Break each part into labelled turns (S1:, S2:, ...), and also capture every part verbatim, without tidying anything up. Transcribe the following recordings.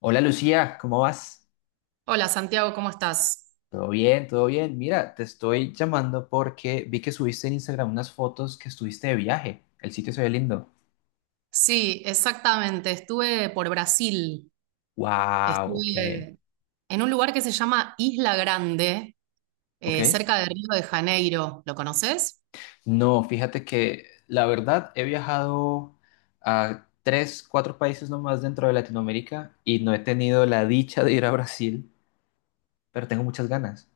S1: Hola Lucía, ¿cómo vas?
S2: Hola Santiago, ¿cómo estás?
S1: ¿Todo bien? ¿Todo bien? Mira, te estoy llamando porque vi que subiste en Instagram unas fotos que estuviste de viaje. El sitio se ve lindo.
S2: Sí, exactamente. Estuve por Brasil.
S1: Wow, ok,
S2: Estuve en un lugar que se llama Isla Grande, eh,
S1: ok.
S2: cerca de Río de Janeiro. ¿Lo conoces?
S1: No, fíjate que la verdad he viajado a tres, cuatro países nomás dentro de Latinoamérica y no he tenido la dicha de ir a Brasil, pero tengo muchas ganas.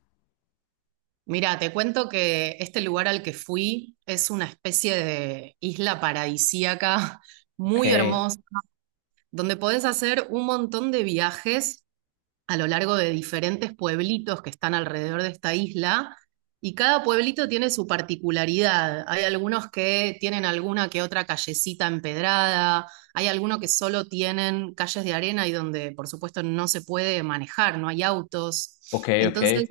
S2: Mira, te cuento que este lugar al que fui es una especie de isla paradisíaca
S1: Ok,
S2: muy hermosa, donde podés hacer un montón de viajes a lo largo de diferentes pueblitos que están alrededor de esta isla. Y cada pueblito tiene su particularidad. Hay algunos que tienen alguna que otra callecita empedrada, hay algunos que solo tienen calles de arena y donde, por supuesto, no se puede manejar, no hay autos.
S1: ok, ok.
S2: Entonces,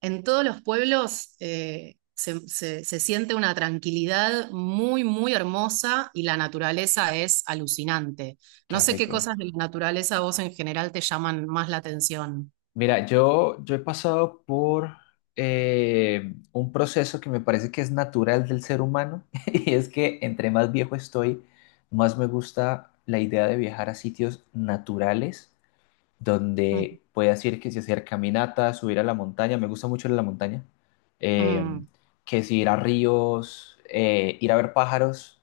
S2: en todos los pueblos eh, se, se- se siente una tranquilidad muy, muy hermosa y la naturaleza es alucinante. No
S1: Qué
S2: sé qué
S1: rico.
S2: cosas de la naturaleza a vos en general te llaman más la atención.
S1: Mira, yo, yo he pasado por eh, un proceso que me parece que es natural del ser humano y es que entre más viejo estoy, más me gusta la idea de viajar a sitios naturales
S2: Mm,
S1: donde puedas ir que si hacer caminatas, subir a la montaña, me gusta mucho ir a la montaña, eh,
S2: mm,
S1: que si ir a ríos, eh, ir a ver pájaros,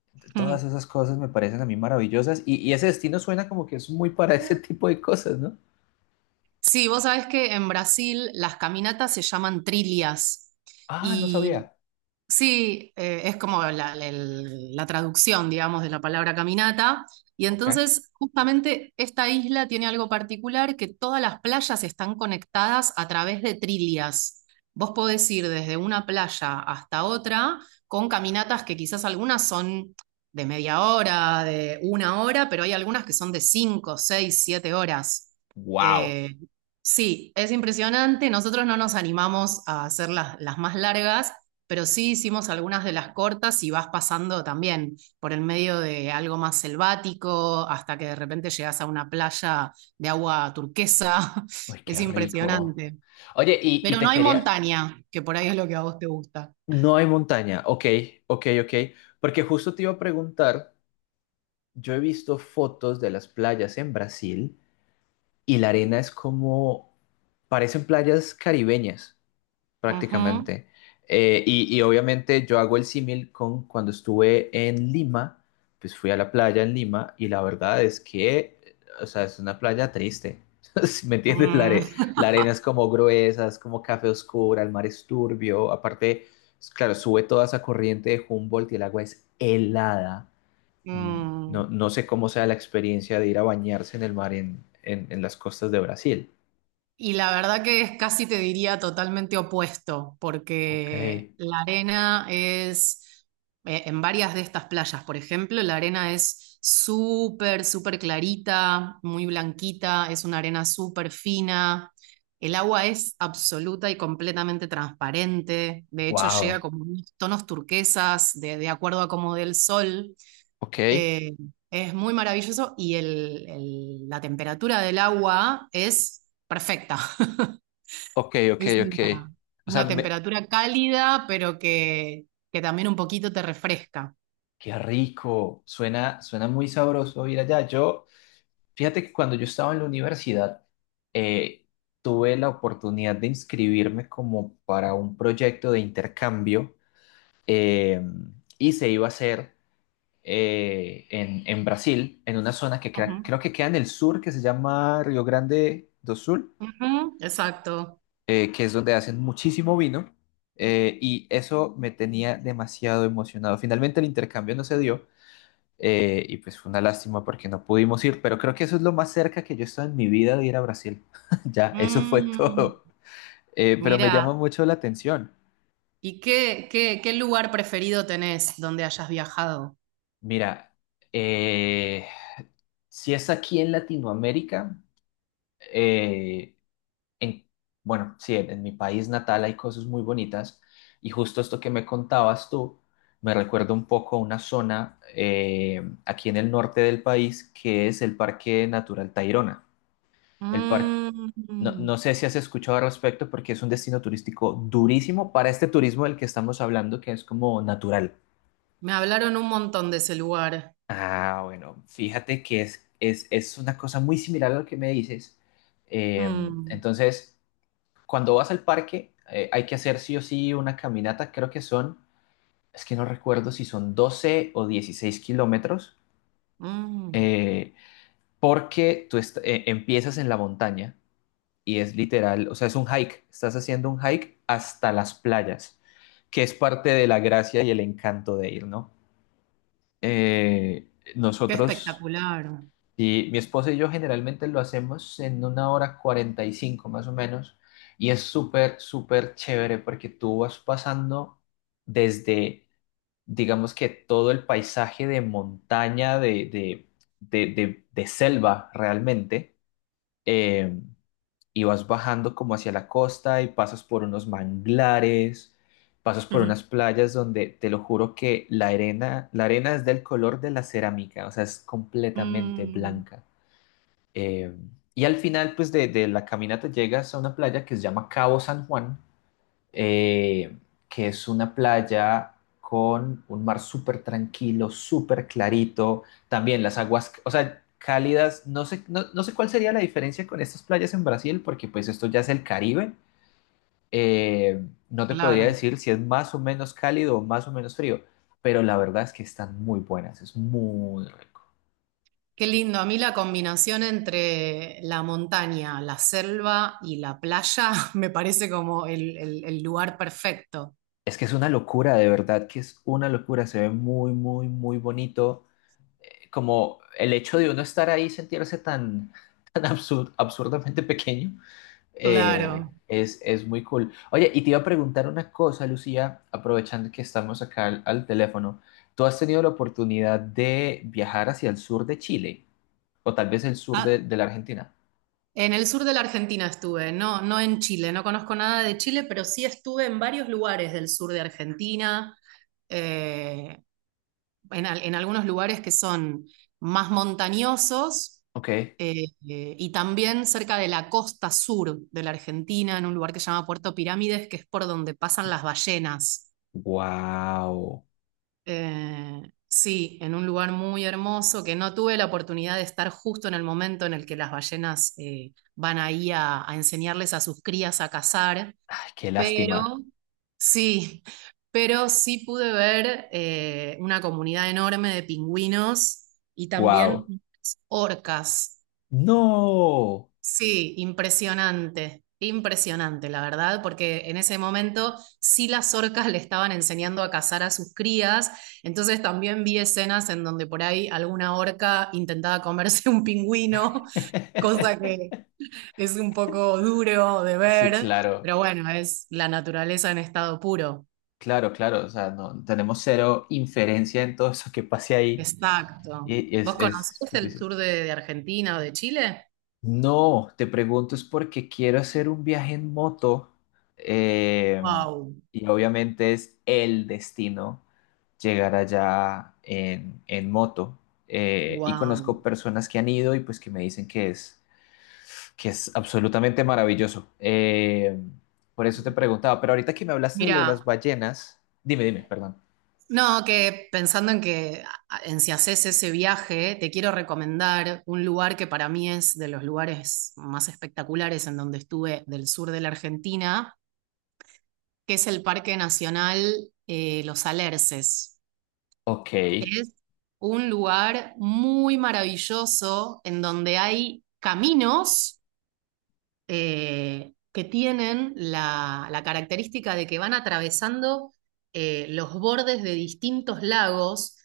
S1: todas
S2: mm.
S1: esas cosas me parecen a mí maravillosas y, y ese destino suena como que es muy para ese tipo de cosas, ¿no?
S2: Sí, vos sabés que en Brasil las caminatas se llaman trilhas
S1: Ah, no
S2: y
S1: sabía.
S2: sí, eh, es como la, la- el- la traducción, digamos, de la palabra caminata. Y
S1: Ok.
S2: entonces, justamente esta isla tiene algo particular, que todas las playas están conectadas a través de trilias. Vos podés ir desde una playa hasta otra con caminatas que quizás algunas son de media hora, de una hora, pero hay algunas que son de cinco, seis, siete horas.
S1: Wow.
S2: Eh, sí, es impresionante. Nosotros no nos animamos a hacer las las más largas, pero sí hicimos algunas de las cortas y vas pasando también por el medio de algo más selvático hasta que de repente llegas a una playa de agua turquesa.
S1: Uy,
S2: Es
S1: qué rico.
S2: impresionante.
S1: Oye, y, y
S2: Pero
S1: te
S2: no hay
S1: quería.
S2: montaña, que por ahí es lo que a vos te gusta.
S1: No hay montaña. Ok, ok, ok. Porque justo te iba a preguntar, yo he visto fotos de las playas en Brasil y la arena es como, parecen playas caribeñas.
S2: Ujú.
S1: prácticamente. Eh, y, y obviamente yo hago el símil con cuando estuve en Lima, pues fui a la playa en Lima y la verdad es que, o sea, es una playa triste. Si me entiendes, la,
S2: Mm.
S1: are- la arena es como gruesa, es como café oscura, el mar es turbio. Aparte, es- claro, sube toda esa corriente de Humboldt y el agua es helada. Mm,
S2: Mm.
S1: No, no sé cómo sea la experiencia de ir a bañarse en el mar en, en en las costas de Brasil.
S2: Y la verdad que es, casi te diría, totalmente opuesto,
S1: Ok,
S2: porque la arena es, eh, en varias de estas playas, por ejemplo, la arena es súper, súper clarita, muy blanquita, es una arena súper fina, el agua es absoluta y completamente transparente, de hecho llega
S1: wow.
S2: como unos tonos turquesas, de, de acuerdo a cómo dé el sol.
S1: Ok.
S2: eh, es muy maravilloso y el- el- la temperatura del agua es perfecta.
S1: Ok, ok,
S2: Es
S1: ok.
S2: una,
S1: O sea,
S2: una
S1: me-
S2: temperatura cálida, pero que, que también un poquito te refresca.
S1: qué rico. Suena, suena muy sabroso ir allá. Yo, fíjate que cuando yo estaba en la universidad, eh, tuve la oportunidad de inscribirme como para un proyecto de intercambio eh, y se iba a hacer eh, en, en Brasil, en una zona que crea-
S2: Ujú,
S1: creo que queda en el sur, que se llama Río Grande do Sul.
S2: ujú, exacto.
S1: eh, que es donde hacen muchísimo vino, eh, y eso me tenía demasiado emocionado. Finalmente el intercambio no se dio, eh, y pues fue una lástima porque no pudimos ir, pero creo que eso es lo más cerca que yo he estado en mi vida de ir a Brasil. Ya, eso fue
S2: Mm,
S1: todo. Eh, pero me llama
S2: mira,
S1: mucho la atención.
S2: ¿y qué, qué, qué lugar preferido tenés donde hayas viajado?
S1: Mira, eh, si es aquí en Latinoamérica, eh, en, bueno, sí, en, en mi país natal hay cosas muy bonitas y justo esto que me contabas tú me recuerda un poco a una zona eh, aquí en el norte del país que es el Parque Natural Tayrona. El par- no,
S2: Mm,
S1: no sé si has escuchado al respecto porque es un destino turístico durísimo para este turismo del que estamos hablando que es como natural.
S2: me hablaron un montón de ese lugar.
S1: Ah, bueno, fíjate que es, es, es una cosa muy similar a lo que me dices. Eh,
S2: Mm,
S1: entonces... cuando vas al parque, eh, hay que hacer sí o sí una caminata, creo que son, es que no recuerdo si son doce o dieciséis kilómetros,
S2: mm,
S1: eh, porque tú est- eh, empiezas en la montaña y es literal, o sea, es un hike, estás haciendo un hike hasta las playas, que es parte de la gracia y el encanto de ir, ¿no? Eh,
S2: qué
S1: nosotros
S2: espectacular.
S1: Y mi esposa y yo generalmente lo hacemos en una hora cuarenta y cinco más o menos. Y es súper, súper chévere porque tú vas pasando desde, digamos que todo el paisaje de montaña, de, de, de, de- de selva realmente. eh, y vas bajando como hacia la costa y pasas por unos manglares, pasas por
S2: Ujú.
S1: unas playas donde te lo juro que la arena, la arena es del color de la cerámica, o sea, es completamente
S2: Mm,
S1: blanca. Eh, y al final, pues, de, de la caminata llegas a una playa que se llama Cabo San Juan, eh, que es una playa con un mar súper tranquilo, súper clarito. También las aguas, o sea, cálidas. No sé, no, no sé cuál sería la diferencia con estas playas en Brasil, porque pues esto ya es el Caribe. Eh, no te podría
S2: claro.
S1: decir si es más o menos cálido o más o menos frío, pero la verdad es que están muy buenas, es muy rico.
S2: Qué lindo, a mí la combinación entre la montaña, la selva y la playa me parece como el, el- el lugar perfecto.
S1: Es que es una locura, de verdad que es una locura, se ve muy, muy, muy bonito. Como el hecho de uno estar ahí y sentirse tan, tan absur- absurdamente pequeño, eh,
S2: Claro.
S1: es, es muy cool. Oye, y te iba a preguntar una cosa, Lucía, aprovechando que estamos acá al, al teléfono. ¿Tú has tenido la oportunidad de viajar hacia el sur de Chile o tal vez el sur de,
S2: Ah,
S1: de la Argentina?
S2: en el sur de la Argentina estuve, no, no en Chile, no conozco nada de Chile, pero sí estuve en varios lugares del sur de Argentina, eh, en, al- en algunos lugares que son más montañosos.
S1: Ok.
S2: Eh, eh, y también cerca de la costa sur de la Argentina, en un lugar que se llama Puerto Pirámides, que es por donde pasan las ballenas.
S1: Wow.
S2: Eh, sí, en un lugar muy hermoso que no tuve la oportunidad de estar justo en el momento en el que las ballenas eh, van ahí a, a enseñarles a sus crías a cazar,
S1: Ay, qué
S2: pero
S1: lástima.
S2: sí, pero sí pude ver eh, una comunidad enorme de pingüinos y
S1: Wow.
S2: también orcas.
S1: No.
S2: Sí, impresionante, impresionante, la verdad, porque en ese momento sí las orcas le estaban enseñando a cazar a sus crías, entonces también vi escenas en donde por ahí alguna orca intentaba comerse un pingüino, cosa que es un poco duro de
S1: Sí,
S2: ver,
S1: claro,
S2: pero bueno, es la naturaleza en estado puro.
S1: claro, claro. O sea, no tenemos cero inferencia en todo eso que pase ahí
S2: Exacto.
S1: y
S2: ¿Vos
S1: es, es
S2: conocés el
S1: difícil.
S2: sur de, de Argentina o de Chile?
S1: No, te pregunto es porque quiero hacer un viaje en moto eh,
S2: Wow,
S1: y obviamente es el destino llegar allá en, en moto. Eh, y
S2: wow.
S1: conozco personas que han ido y pues que me dicen que es, que es absolutamente maravilloso. Eh, por eso te preguntaba, pero ahorita que me hablaste de lo de las
S2: Mira.
S1: ballenas, dime, dime, perdón.
S2: No, que pensando en que, en si haces ese viaje, te quiero recomendar un lugar que para mí es de los lugares más espectaculares en donde estuve del sur de la Argentina, que es el Parque Nacional eh, Los Alerces.
S1: Ok,
S2: Es un lugar muy maravilloso en donde hay caminos, eh, que tienen la, la característica de que van atravesando eh, los bordes de distintos lagos,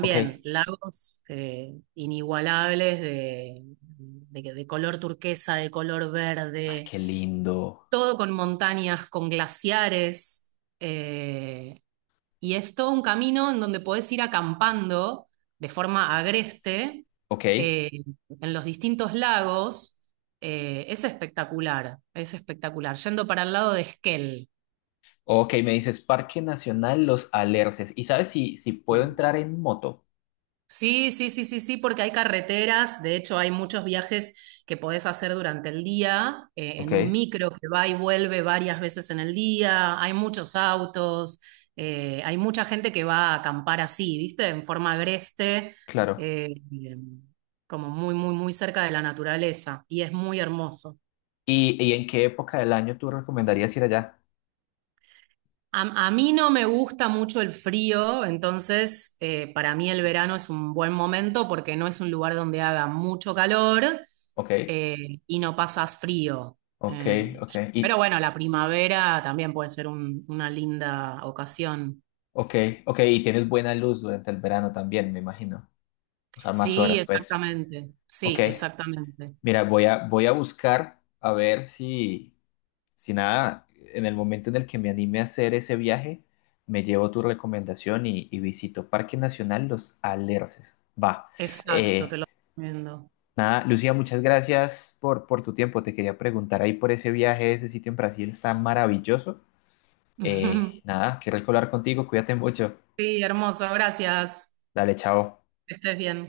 S1: ok.
S2: lagos eh, inigualables de, de- de color turquesa, de color
S1: Ah,
S2: verde,
S1: qué lindo.
S2: todo con montañas, con glaciares. Eh, y es todo un camino en donde podés ir acampando de forma agreste
S1: Ok,
S2: eh, en los distintos lagos. Eh, es espectacular, es espectacular. Yendo para el lado de Esquel.
S1: ok. Me dices Parque Nacional Los Alerces. ¿Y sabes si, si puedo entrar en moto?
S2: Sí, sí, sí, sí, sí, porque hay carreteras, de hecho hay muchos viajes que podés hacer durante el día, eh,
S1: Ok,
S2: en un micro que va y vuelve varias veces en el día, hay muchos autos, eh, hay mucha gente que va a acampar así, ¿viste? En forma agreste,
S1: claro.
S2: eh, como muy, muy, muy cerca de la naturaleza, y es muy hermoso.
S1: ¿Y, y en qué época del año tú recomendarías ir allá?
S2: A, a mí no me gusta mucho el frío, entonces eh, para mí el verano es un buen momento porque no es un lugar donde haga mucho calor,
S1: Ok,
S2: eh, y no pasas frío.
S1: ok,
S2: Eh,
S1: ok.
S2: pero
S1: Y,
S2: bueno, la primavera también puede ser un- una linda ocasión.
S1: ok, ok. Y tienes buena luz durante el verano también, me imagino. O sea, más
S2: Sí,
S1: horas, pues.
S2: exactamente.
S1: Ok.
S2: Sí, exactamente.
S1: Mira, voy a, voy a buscar a ver si. Si nada, en el momento en el que me anime a hacer ese viaje, me llevo tu recomendación y, y visito Parque Nacional Los Alerces. Va.
S2: Exacto, te
S1: Eh,
S2: lo recomiendo.
S1: nada, Lucía, muchas gracias por, por tu tiempo. Te quería preguntar ahí por ese viaje, ese sitio en Brasil está maravilloso. Eh, nada, qué rico hablar contigo, cuídate mucho.
S2: Sí, hermoso, gracias.
S1: Dale, chao.
S2: Que estés bien.